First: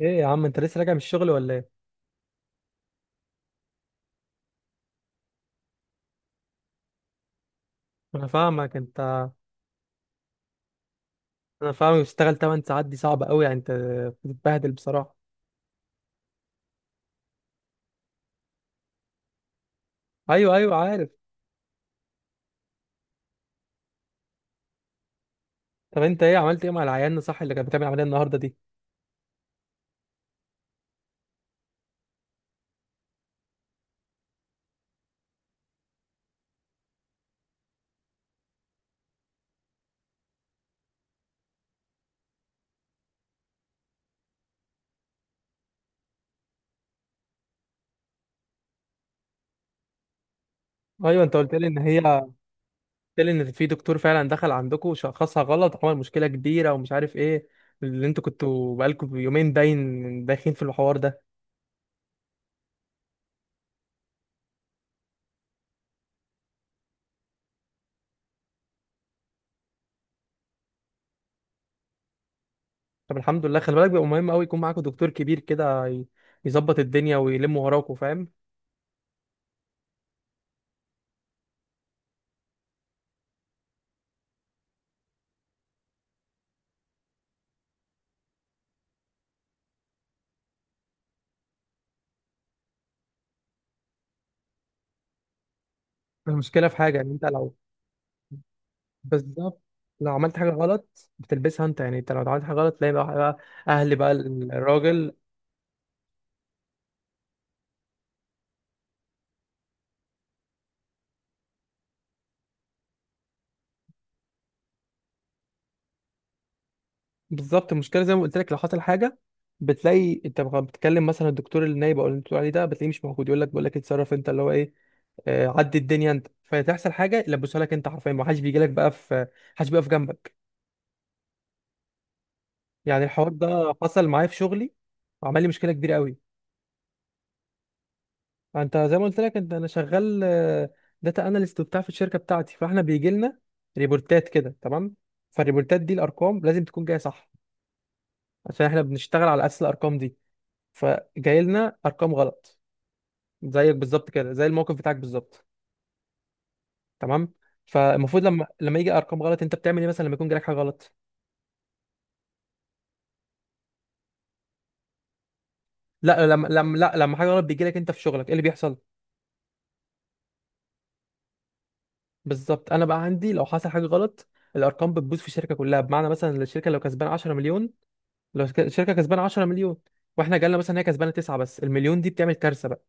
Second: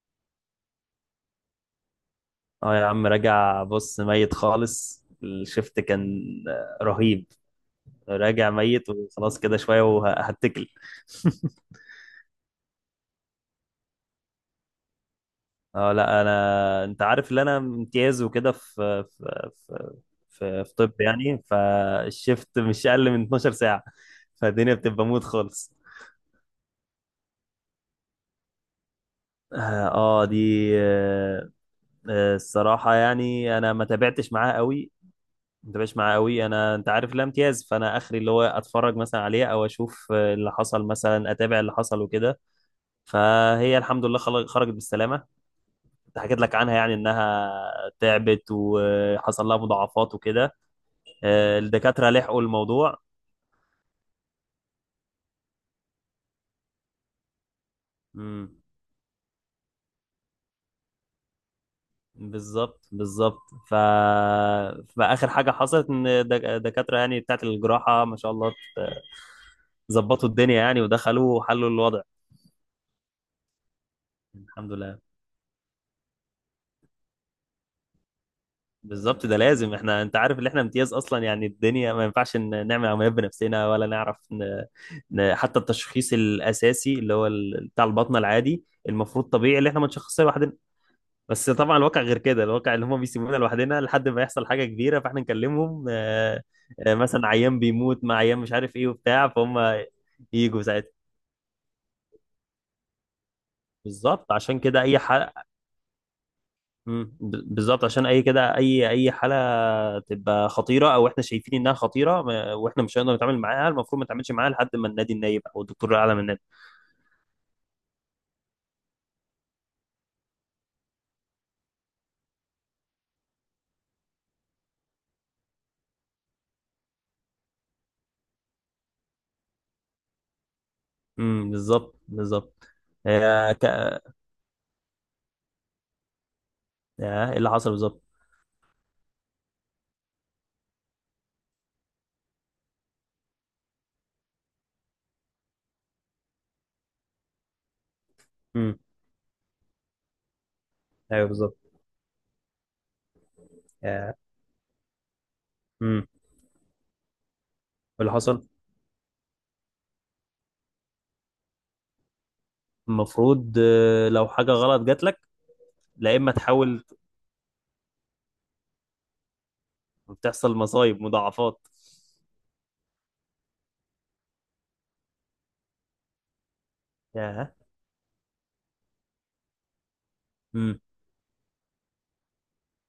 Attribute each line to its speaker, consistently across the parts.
Speaker 1: ايه يا عم، انت لسه راجع من الشغل ولا ايه؟
Speaker 2: اه، يا عم، راجع. بص ميت خالص، الشفت كان رهيب.
Speaker 1: انا
Speaker 2: راجع
Speaker 1: فاهمك
Speaker 2: ميت
Speaker 1: انت
Speaker 2: وخلاص، كده شوية وهتكل
Speaker 1: انا فاهمك، بتشتغل 8 ساعات، دي صعبه قوي يعني، انت بتتبهدل بصراحه.
Speaker 2: اه، لا، انا انت عارف ان انا امتياز وكده، في في في
Speaker 1: ايوه
Speaker 2: في,
Speaker 1: ايوه
Speaker 2: في طب
Speaker 1: عارف.
Speaker 2: يعني فالشفت مش اقل من 12 ساعة. فالدنيا بتبقى موت خالص.
Speaker 1: طب انت ايه، عملت ايه مع العيان صح اللي كانت بتعمل عمليه النهارده دي؟
Speaker 2: اه آه، دي آه، آه، الصراحة، يعني انا ما تابعتش معاه قوي. انت مش معاه قوي، انا انت عارف، لا امتياز، فانا اخري اللي هو اتفرج مثلا عليه، او اشوف اللي حصل، مثلا اتابع اللي حصل وكده. فهي الحمد لله خرجت بالسلامه. كنت حكيت لك عنها، يعني انها تعبت وحصل لها مضاعفات وكده.
Speaker 1: ايوه انت قلت لي ان هي،
Speaker 2: الدكاتره لحقوا الموضوع.
Speaker 1: قلت لي ان في دكتور فعلا دخل عندكم وشخصها غلط وعمل مشكله كبيره ومش عارف ايه، اللي انتوا
Speaker 2: امم
Speaker 1: كنتوا بقالكم يومين باين داخلين في الحوار ده.
Speaker 2: بالظبط، بالظبط. ف فاخر حاجه حصلت ان الدكاتره، يعني بتاعت الجراحه، ما شاء الله، ظبطوا الدنيا يعني، ودخلوا وحلوا الوضع.
Speaker 1: طب الحمد لله، خلي بالك بيبقى مهم قوي يكون
Speaker 2: الحمد
Speaker 1: معاكم
Speaker 2: لله.
Speaker 1: دكتور كبير كده يظبط الدنيا ويلم وراكم، فاهم؟
Speaker 2: بالظبط، ده لازم. احنا انت عارف ان احنا امتياز اصلا، يعني الدنيا ما ينفعش نعمل عمليات بنفسنا، ولا نعرف. حتى التشخيص الاساسي، اللي هو بتاع البطنه العادي، المفروض طبيعي اللي احنا ما نشخصها لوحدنا. بس طبعا الواقع غير كده، الواقع اللي هم بيسيبونا لوحدنا لحد ما يحصل حاجه كبيره، فاحنا نكلمهم.
Speaker 1: المشكله في حاجه، ان انت
Speaker 2: مثلا
Speaker 1: لو،
Speaker 2: عيان بيموت، مع عيان مش عارف ايه وبتاع فهم،
Speaker 1: بالظبط، لو عملت حاجة
Speaker 2: يجوا ساعتها.
Speaker 1: غلط بتلبسها انت، يعني انت لو عملت حاجة غلط تلاقي بقى اهل بقى
Speaker 2: بالظبط، عشان كده اي ح...
Speaker 1: الراجل.
Speaker 2: مم. ب- بالظبط، عشان اي كده، اي حاله تبقى خطيره، او احنا شايفين انها خطيره، واحنا مش هنقدر نتعامل معاها، المفروض ما نتعاملش معاها لحد ما النادي النايب او الدكتور الاعلى من النادي.
Speaker 1: بالظبط، المشكلة زي ما قلت لك، لو حصل حاجة بتلاقي انت بقى بتكلم مثلا الدكتور النايب او اللي انت بتقول عليه ده، بتلاقيه مش موجود، يقول لك، بقول لك اتصرف انت، اللي هو ايه، عدي الدنيا انت، فتحصل حاجة يلبسها لك انت حرفيا، ما حدش بيجي لك بقى، في حدش بيقف جنبك.
Speaker 2: بالظبط، بالظبط.
Speaker 1: يعني الحوار
Speaker 2: آه، ك...
Speaker 1: ده حصل معايا في شغلي وعمل لي مشكلة كبيرة قوي.
Speaker 2: ايه اللي حصل بالظبط؟
Speaker 1: انت زي ما قلت لك، انت انا شغال داتا اناليست وبتاع في الشركه بتاعتي، فاحنا بيجي لنا ريبورتات كده، تمام؟ فالريبورتات دي الارقام لازم تكون جايه صح، عشان
Speaker 2: امم
Speaker 1: احنا بنشتغل على اساس الارقام دي.
Speaker 2: ايوه،
Speaker 1: فجاي
Speaker 2: بالظبط.
Speaker 1: لنا ارقام غلط، زيك بالظبط
Speaker 2: آه،
Speaker 1: كده، زي الموقف بتاعك بالظبط،
Speaker 2: إيه
Speaker 1: تمام؟
Speaker 2: اللي
Speaker 1: فالمفروض لما
Speaker 2: حصل؟
Speaker 1: لما يجي ارقام غلط انت بتعمل ايه مثلا لما يكون جالك حاجه غلط؟
Speaker 2: المفروض، لو حاجه غلط جات لك، لا،
Speaker 1: لا
Speaker 2: اما
Speaker 1: لما لما
Speaker 2: تحاول.
Speaker 1: لا لما حاجه غلط بيجي لك انت في شغلك ايه اللي بيحصل؟
Speaker 2: تحصل مصايب، مضاعفات.
Speaker 1: بالظبط. انا بقى عندي لو حصل حاجه غلط، الارقام بتبوظ في الشركه كلها، بمعنى مثلا الشركه لو كسبان 10
Speaker 2: ياه.
Speaker 1: مليون، الشركه كسبانه 10 مليون، واحنا جالنا مثلا
Speaker 2: امم
Speaker 1: هي كسبانه 9، بس المليون دي بتعمل كارثه بقى،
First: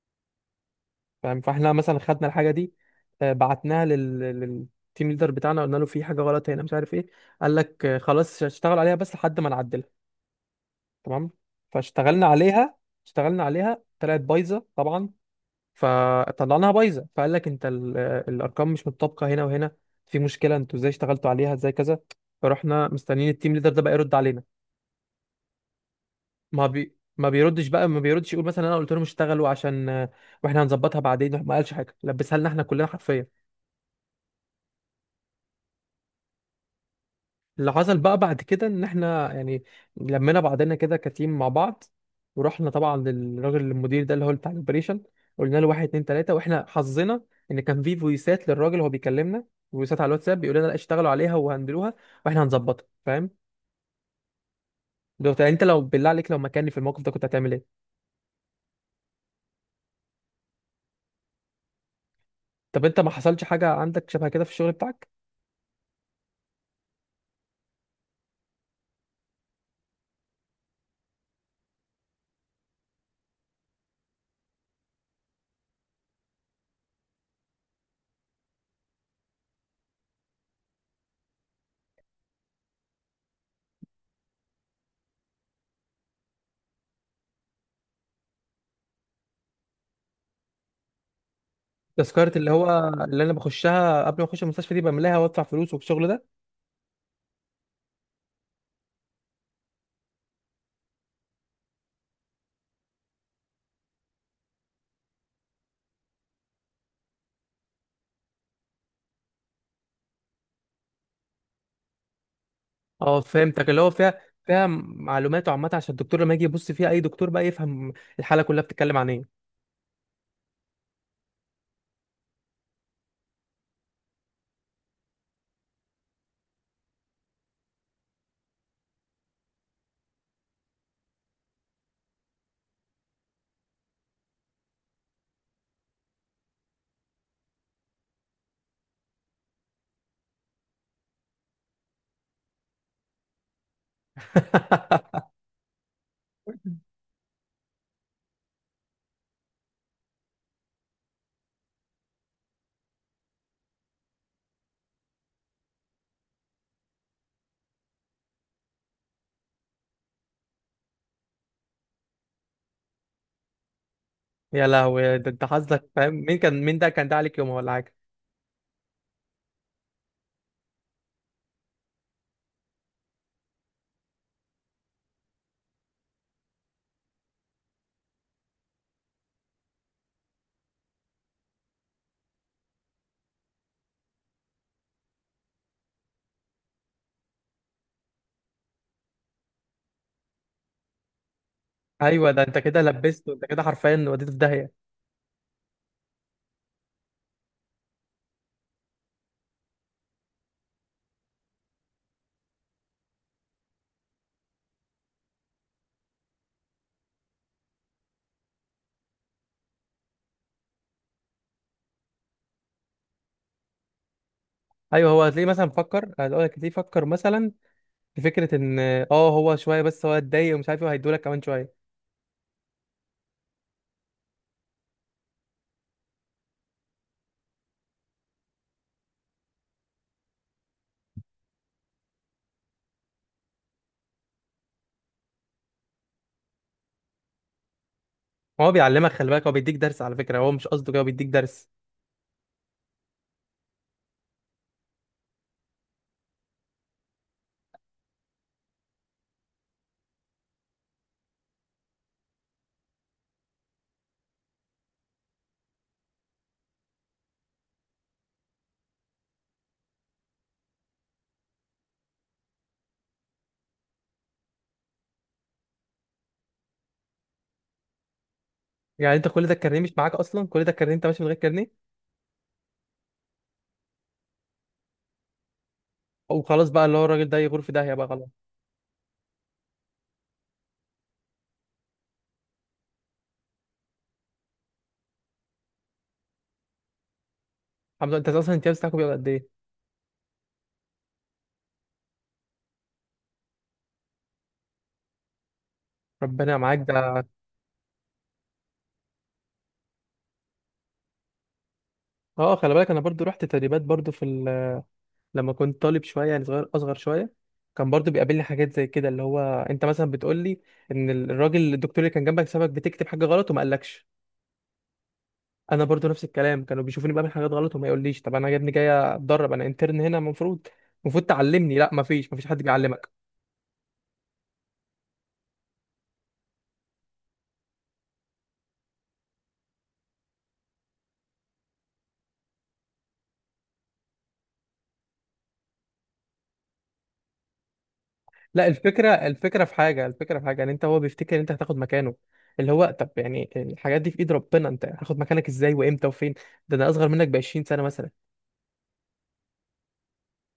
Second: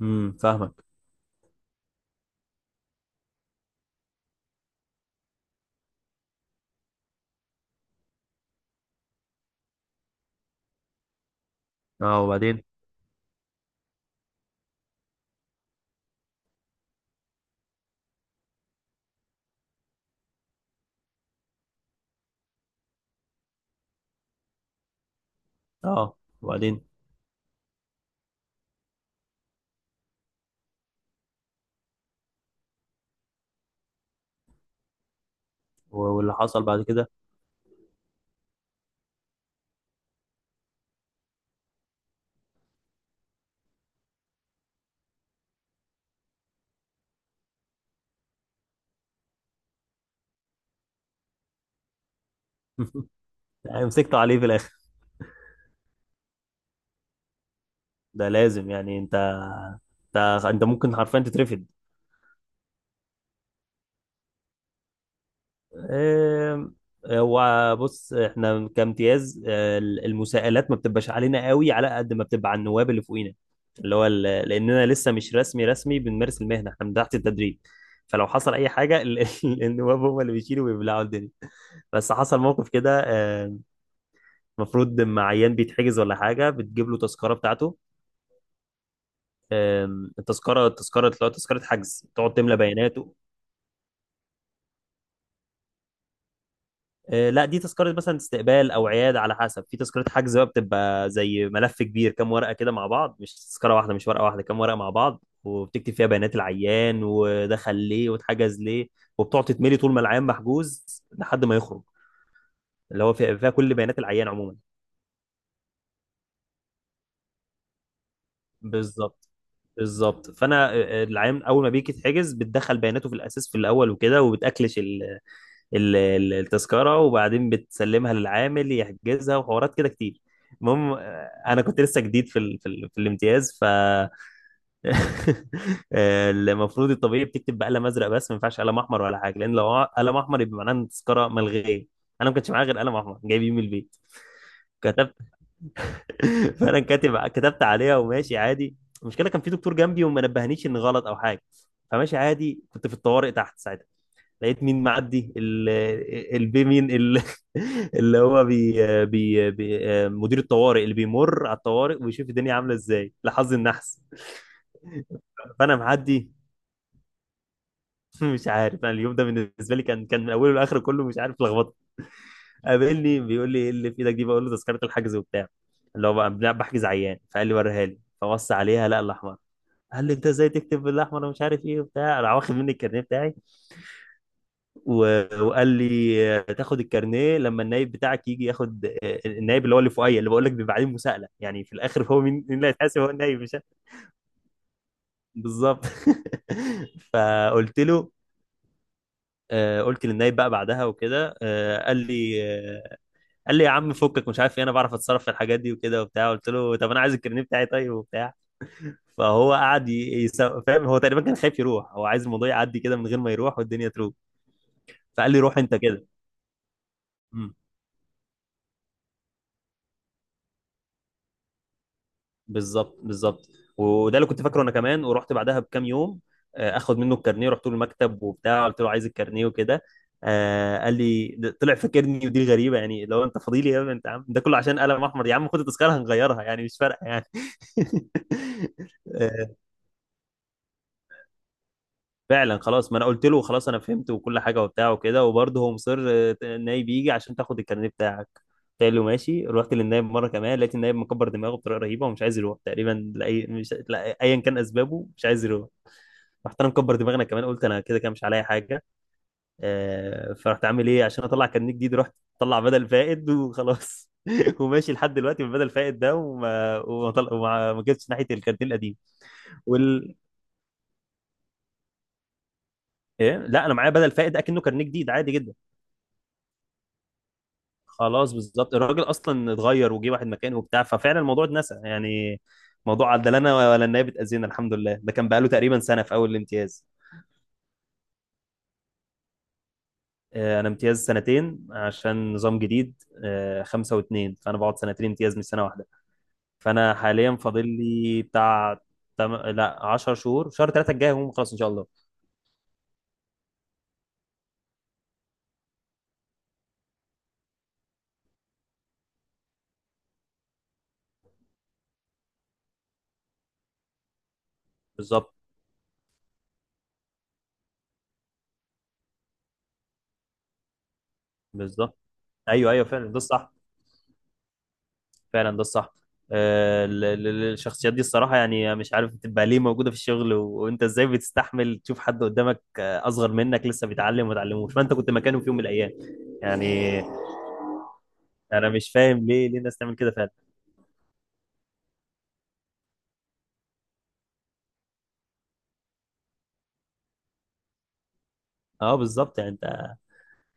Speaker 2: فاهمك.
Speaker 1: فاهم؟ فاحنا مثلا خدنا الحاجه دي، بعتناها للتيم ليدر بتاعنا، قلنا له في حاجه غلط هنا مش عارف ايه. قال لك خلاص اشتغل عليها بس لحد ما نعدلها، تمام؟
Speaker 2: اه،
Speaker 1: فاشتغلنا
Speaker 2: وبعدين.
Speaker 1: عليها. اشتغلنا عليها، طلعت بايظه طبعا. فطلعناها بايظه، فقال لك انت ال... آه، الارقام مش متطابقه هنا وهنا، في مشكله، انتوا ازاي اشتغلتوا عليها، ازاي كذا. فرحنا مستنيين التيم ليدر ده بقى يرد علينا.
Speaker 2: اه،
Speaker 1: ما
Speaker 2: وبعدين.
Speaker 1: بي ما بيردش بقى، ما بيردش يقول مثلا انا قلت لهم اشتغلوا عشان واحنا هنظبطها بعدين. ما قالش حاجه، لبسها لنا احنا كلنا حرفيا.
Speaker 2: واللي حصل بعد كده؟
Speaker 1: اللي حصل بقى بعد كده ان احنا يعني لمينا بعضنا كده كتيم مع بعض، ورحنا طبعا للراجل المدير ده اللي هو بتاع الاوبريشن، قلنا له واحد اتنين تلاته. واحنا حظنا ان كان في فويسات للراجل وهو بيكلمنا، فويسات على الواتساب بيقول لنا لا اشتغلوا عليها وهندلوها واحنا هنظبطها، فاهم؟
Speaker 2: يعني مسكته عليه في الاخر؟
Speaker 1: لو انت، لو بالله عليك، لو مكاني في الموقف ده كنت هتعمل ايه؟
Speaker 2: ده لازم، يعني انت ممكن حرفيا تترفد.
Speaker 1: طب انت ما حصلش حاجه عندك شبه كده في الشغل بتاعك؟
Speaker 2: آم، هو بص، احنا كامتياز، المساءلات ما بتبقاش علينا قوي، على قد ما بتبقى على النواب اللي فوقينا، اللي هو ال- لاننا لسه مش رسمي رسمي بنمارس المهنه، احنا من تحت التدريب. فلو حصل اي حاجه، النواب هم اللي بيشيلوا ويبلعوا الدنيا. بس حصل موقف كده. آم، المفروض لما عيان بيتحجز ولا حاجه، بتجيب له تذكره بتاعته. التذكره، التذكره اللي هو تذكره حجز، تقعد
Speaker 1: تذكرة اللي
Speaker 2: تملى
Speaker 1: هو
Speaker 2: بياناته.
Speaker 1: اللي انا بخشها قبل ما اخش المستشفى، دي بملاها وادفع فلوس والشغل ده.
Speaker 2: لا، دي تذكرة مثلا استقبال أو عيادة على حسب. في تذكرة حجز بقى، بتبقى زي ملف كبير، كام ورقة كده مع بعض، مش تذكرة واحدة، مش ورقة واحدة، كام ورقة مع بعض، وبتكتب فيها بيانات العيان، ودخل ليه واتحجز ليه، وبتقعد تتملي طول ما العيان محجوز لحد ما يخرج. اللي هو
Speaker 1: اه
Speaker 2: فيها، فيها
Speaker 1: فهمتك،
Speaker 2: كل
Speaker 1: اللي هو
Speaker 2: بيانات
Speaker 1: فيها
Speaker 2: العيان عموما.
Speaker 1: فيها معلومات عامة عشان الدكتور لما يجي يبص فيها، اي دكتور بقى يفهم الحالة كلها بتتكلم عن
Speaker 2: بالظبط،
Speaker 1: ايه.
Speaker 2: بالظبط. فأنا، العيان أول ما بيجي يتحجز، بتدخل بياناته في الأساس في الأول وكده، وبتأكلش التذكرة، وبعدين بتسلمها للعامل يحجزها، وحوارات كده كتير. المهم، انا كنت لسه جديد في الامتياز. المفروض الطبيعي بتكتب بقلم ازرق، بس ما ينفعش قلم احمر ولا حاجه، لان لو قلم احمر يبقى معناه ان التذكره ملغيه. انا ما كانش معايا غير قلم احمر، جايبيه من البيت. كتبت فانا كاتب، كتبت عليها وماشي عادي. المشكله، كان في دكتور جنبي وما نبهنيش ان غلط او حاجه. فماشي عادي، كنت في الطوارئ تحت ساعتها. لقيت مين معدي؟ البي مين؟ اللي هو بي، بي، مدير الطوارئ، اللي بيمر على الطوارئ ويشوف الدنيا عامله ازاي. لحظ النحس.
Speaker 1: يا لهوي، ده انت
Speaker 2: فانا
Speaker 1: حظك، فاهم
Speaker 2: معدي.
Speaker 1: مين كان؟ مين ده كان ده عليك يومها ولا حاجة؟
Speaker 2: مش عارف، انا اليوم ده بالنسبه لي كان من اوله لاخره كله مش عارف لخبطه. قابلني بيقول لي: ايه اللي في ايدك دي؟ بقول له: تذكره الحجز وبتاع، اللي هو بقى بحجز عيان. فقال لي: وريها لي. فبص عليها، لا الاحمر. قال لي: انت ازاي تكتب بالاحمر ومش عارف ايه وبتاع؟ راح واخد مني الكارنيه بتاعي. وقال لي: تاخد الكارنيه لما النايب بتاعك يجي ياخد. النايب اللي هو اللي فوقيا، اللي بقول لك بيبقى عليه مساءله، يعني في الاخر، هو
Speaker 1: ايوه،
Speaker 2: مين
Speaker 1: ده
Speaker 2: مين
Speaker 1: انت
Speaker 2: اللي
Speaker 1: كده
Speaker 2: هيتحاسب؟ هو
Speaker 1: لبسته
Speaker 2: النايب،
Speaker 1: انت
Speaker 2: مش
Speaker 1: كده
Speaker 2: أنا.
Speaker 1: حرفيا وديته في داهية.
Speaker 2: بالظبط. فقلت له، قلت للنايب بقى بعدها وكده. قال لي: يا عم فكك مش عارف ايه، انا بعرف اتصرف في الحاجات دي وكده وبتاع. قلت له: طب انا عايز الكارنيه بتاعي، طيب، وبتاع. فهو قعد فاهم، هو تقريبا كان خايف يروح، هو عايز الموضوع يعدي كده من غير ما يروح والدنيا تروح.
Speaker 1: ايوه هو
Speaker 2: فقال لي:
Speaker 1: هتلاقيه
Speaker 2: روح
Speaker 1: مثلا
Speaker 2: انت كده.
Speaker 1: فكر، هقول لك هتلاقيه فكر مثلا في فكرة ان، اه هو شوية بس هو اتضايق ومش عارف ايه، وهيدولك كمان شوية.
Speaker 2: بالظبط، بالظبط. وده اللي كنت فاكره انا كمان. ورحت بعدها بكام يوم، اخد منه الكارنيه، رحت له المكتب وبتاع، قلت له عايز الكارنيه وكده. قال لي: طلع فاكرني، ودي غريبه يعني، لو انت فضيلي يا ابني، انت عم ده كله عشان قلم احمر؟ يا عم خد التذكره هنغيرها يعني، مش فارقه يعني.
Speaker 1: هو بيعلمك، خلي بالك، هو بيديك درس، على فكرة هو مش قصده كده، هو بيديك درس.
Speaker 2: فعلا خلاص، ما انا قلت له خلاص انا فهمت وكل حاجه وبتاع وكده، وبرضه هو مصر النايب يجي عشان تاخد الكارنيه بتاعك. قلت له ماشي. رحت للنايب مره كمان، لقيت النايب مكبر دماغه بطريقه رهيبه، ومش عايز يروح، تقريبا لاي، مش، لا، ايا كان اسبابه، مش عايز يروح. رحت انا مكبر دماغنا كمان، قلت انا كده كده مش عليا حاجه. فرحت عامل ايه؟ عشان اطلع كارنيه جديد، رحت اطلع بدل فائد وخلاص. وماشي لحد دلوقتي بالبدل فائد ده، ما جبتش ناحيه الكارنيه القديم.
Speaker 1: يعني انت كل ده الكارنيه مش معاك
Speaker 2: وال...
Speaker 1: اصلا؟ كل ده الكارنيه انت ماشي من غير كارنيه؟
Speaker 2: إيه؟ لا، انا معايا بدل فائد اكنه كارنيه جديد، عادي جدا.
Speaker 1: وخلاص بقى، اللي هو الراجل ده يغور في داهيه بقى، خلاص.
Speaker 2: خلاص، بالظبط. الراجل اصلا اتغير، وجه واحد مكانه وبتاع، ففعلا الموضوع اتنسى، يعني موضوع عدلنا ولا النائب اتأذينا، الحمد لله. ده كان بقاله تقريبا سنه في اول الامتياز.
Speaker 1: الحمد لله، انت اصلا الامتياز بتاعك بيبقى قد ايه؟
Speaker 2: انا امتياز سنتين عشان نظام جديد. خمسه واتنين، فانا بقعد سنتين امتياز مش سنه واحده.
Speaker 1: ربنا معاك
Speaker 2: فانا
Speaker 1: ده.
Speaker 2: حاليا فاضل لي بتاع، لا 10 شهور. شهر ثلاثه الجاي هم خلاص، ان شاء الله.
Speaker 1: اه خلي بالك، انا برضو رحت تدريبات برضو لما كنت طالب شويه، يعني صغير، اصغر شويه، كان برضو بيقابلني حاجات زي كده. اللي هو انت مثلا بتقول لي ان الراجل الدكتور اللي كان جنبك سابك بتكتب حاجه غلط وما قالكش.
Speaker 2: بالظبط،
Speaker 1: انا برضو نفس الكلام، كانوا بيشوفوني بعمل حاجات غلط وما يقوليش، طب انا يا ابني جاي اتدرب، انا انترن هنا، المفروض المفروض تعلمني، لا
Speaker 2: بالظبط.
Speaker 1: مفيش حد
Speaker 2: ايوه، ايوه، فعلا
Speaker 1: بيعلمك.
Speaker 2: ده الصح، فعلا ده الصح. الشخصيات دي الصراحة، يعني مش عارف بتبقى ليه موجودة في الشغل؟ وانت ازاي بتستحمل تشوف حد قدامك، اصغر منك، لسه بيتعلم وما اتعلموش، فانت كنت مكانه في يوم من الايام، يعني.
Speaker 1: لا
Speaker 2: انا مش
Speaker 1: الفكرة،
Speaker 2: فاهم ليه
Speaker 1: الفكرة في
Speaker 2: الناس تعمل
Speaker 1: حاجة
Speaker 2: كده فعلا.
Speaker 1: الفكرة في حاجة يعني، انت هو بيفتكر ان انت هتاخد مكانه، اللي هو طب يعني الحاجات دي في ايد ربنا، انت هتاخد مكانك ازاي وامتى وفين؟ ده انا اصغر منك ب 20 سنة مثلا.
Speaker 2: اه، بالظبط، يعني انت.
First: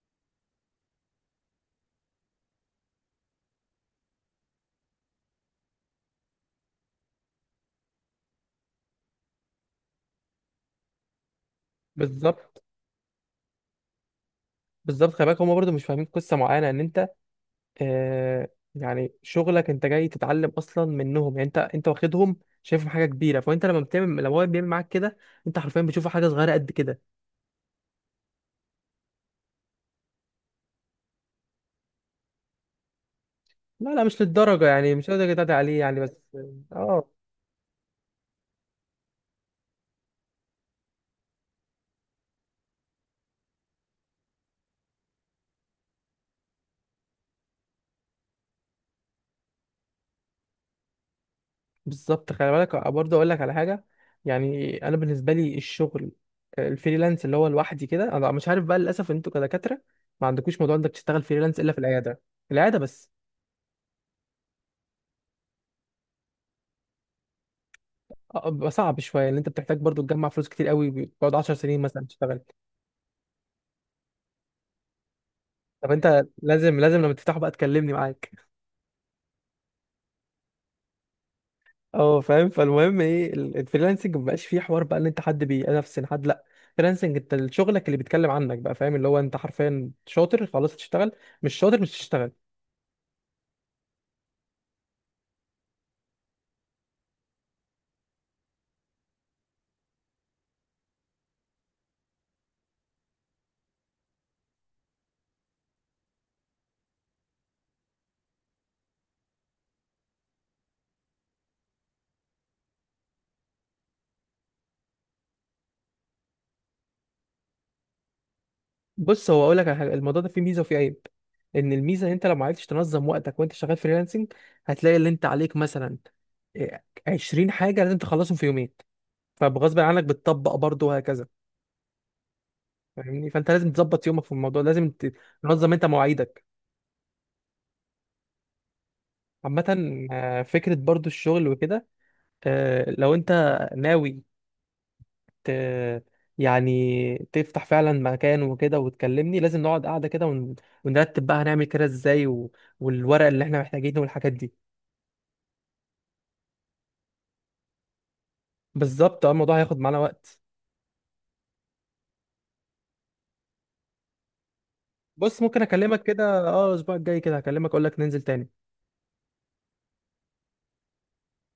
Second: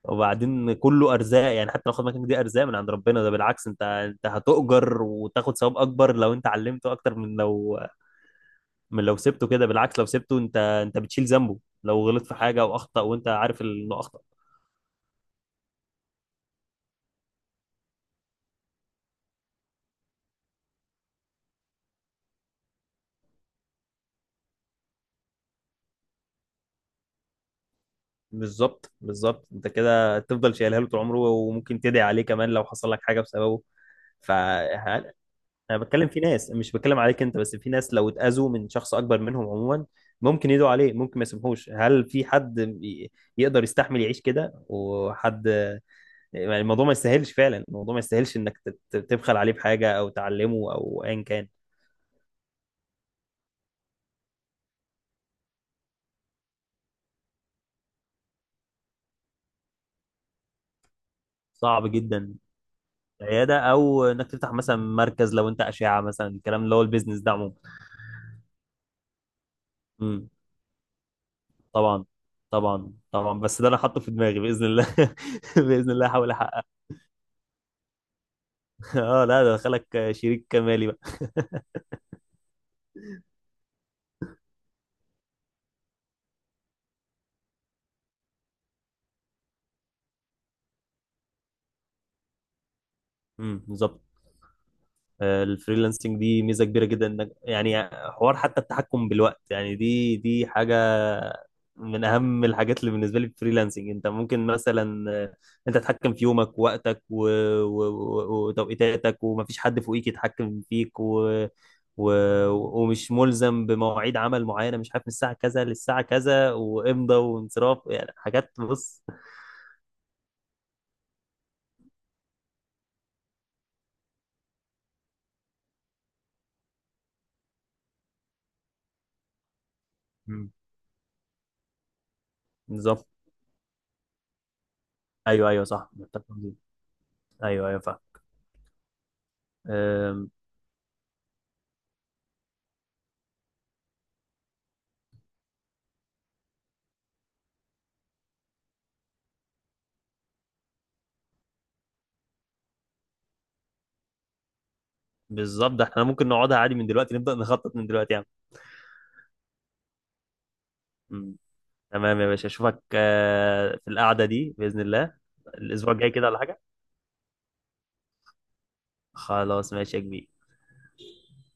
Speaker 2: وبعدين كله ارزاق يعني، حتى لو خد مكانك، دي ارزاق من عند ربنا، ده بالعكس، انت انت هتؤجر وتاخد ثواب اكبر لو انت علمته، اكتر من لو سبته كده. بالعكس لو سبته، انت بتشيل ذنبه لو غلط في حاجة
Speaker 1: بالظبط
Speaker 2: او اخطأ، وانت عارف انه اخطأ.
Speaker 1: بالظبط خلي بالك هما برضه مش فاهمين قصة معينة ان انت، آه، يعني شغلك انت جاي تتعلم اصلا منهم، يعني انت، انت واخدهم شايفهم حاجة كبيرة، فانت لما بتعمل، لما هو بيعمل معاك كده، انت حرفيا بتشوف حاجة صغيرة قد كده.
Speaker 2: بالظبط، بالظبط. انت كده تفضل شايلها له طول عمره، وممكن تدعي عليه كمان لو حصل لك حاجه بسببه.
Speaker 1: لا لا مش
Speaker 2: ف
Speaker 1: للدرجة يعني، مش لدرجة تعدي
Speaker 2: انا
Speaker 1: عليه يعني،
Speaker 2: بتكلم
Speaker 1: بس
Speaker 2: في ناس، مش بتكلم
Speaker 1: اه.
Speaker 2: عليك انت، بس في ناس لو اتاذوا من شخص اكبر منهم عموما، ممكن يدعوا عليه، ممكن ما يسمحوش. هل في حد يقدر يستحمل يعيش كده؟ وحد يعني، الموضوع ما يستاهلش، فعلا الموضوع ما يستاهلش انك تبخل عليه بحاجه او تعلمه او ايا كان.
Speaker 1: بالظبط، خلي بالك برضه اقول لك على حاجه، يعني انا بالنسبه لي الشغل الفريلانس اللي هو لوحدي كده، انا مش عارف بقى للاسف انتوا كدكاتره ما عندكوش موضوع انك تشتغل فريلانس الا في
Speaker 2: صعب
Speaker 1: العياده،
Speaker 2: جدا.
Speaker 1: العياده بس.
Speaker 2: عياده، او انك تفتح مثلا مركز لو انت اشعه مثلا، الكلام اللي هو البيزنس ده.
Speaker 1: بيبقى صعب شويه ان انت بتحتاج برضه
Speaker 2: عموما.
Speaker 1: تجمع فلوس كتير قوي، بتقعد 10 سنين مثلا
Speaker 2: طبعا،
Speaker 1: تشتغل.
Speaker 2: طبعا، طبعا، بس ده انا حاطه في دماغي، باذن الله.
Speaker 1: طب
Speaker 2: باذن الله
Speaker 1: انت
Speaker 2: هحاول احقق.
Speaker 1: لازم لازم لما تفتحه بقى تكلمني معاك.
Speaker 2: اه، لا، ده دخلك شريك مالي بقى.
Speaker 1: اه فاهم. فالمهم ايه الفريلانسنج ما بقاش فيه حوار بقى ان انت حد بينافسن حد، لا. فريلانسنج انت شغلك اللي بيتكلم عنك بقى، فاهم؟ اللي هو انت حرفيا شاطر خلاص تشتغل، مش شاطر مش تشتغل.
Speaker 2: بالظبط. الفريلانسنج دي ميزه كبيره جدا، انك يعني حوار حتى التحكم بالوقت، يعني دي حاجه من اهم الحاجات اللي بالنسبه لي في الفريلانسنج. انت ممكن مثلا، انت تتحكم في يومك ووقتك وتوقيتاتك، ومفيش حد فوقيك يتحكم فيك، و... ومش ملزم بمواعيد عمل معينه، مش عارف من الساعه كذا للساعه كذا، وامضى وانصراف، يعني حاجات. بص.
Speaker 1: بص هو اقول لك على حاجه، الموضوع ده فيه ميزه وفيه عيب، ان الميزه ان انت لو ما عرفتش تنظم وقتك وانت شغال فريلانسنج، هتلاقي اللي انت عليك مثلا 20 حاجه لازم تخلصهم في يومين، فبغصب عنك
Speaker 2: مم.
Speaker 1: بتطبق برضه وهكذا.
Speaker 2: نظام.
Speaker 1: فاهمني؟ فانت لازم تظبط يومك في الموضوع، لازم
Speaker 2: ايوه، ايوه،
Speaker 1: تنظم انت
Speaker 2: صح، متفق.
Speaker 1: مواعيدك
Speaker 2: ايوه، ايوه،
Speaker 1: عامه.
Speaker 2: فاهم.
Speaker 1: فكره برضه الشغل وكده، لو انت ناوي ت... يعني تفتح فعلا مكان وكده وتكلمني، لازم نقعد قاعده كده ونرتب بقى هنعمل كده ازاي والورق اللي احنا محتاجينه والحاجات دي.
Speaker 2: بالظبط، ده احنا ممكن نقعدها عادي من دلوقتي، نبدأ نخطط من دلوقتي يعني.
Speaker 1: بالظبط، اه الموضوع هياخد معانا وقت.
Speaker 2: مم. تمام يا باشا، اشوفك في القعدة دي بإذن الله.
Speaker 1: بص ممكن
Speaker 2: الأسبوع
Speaker 1: اكلمك
Speaker 2: الجاي كده ولا
Speaker 1: كده،
Speaker 2: حاجة؟
Speaker 1: اه الاسبوع الجاي كده هكلمك اقول لك ننزل تاني.
Speaker 2: خلاص، ماشي يا كبير.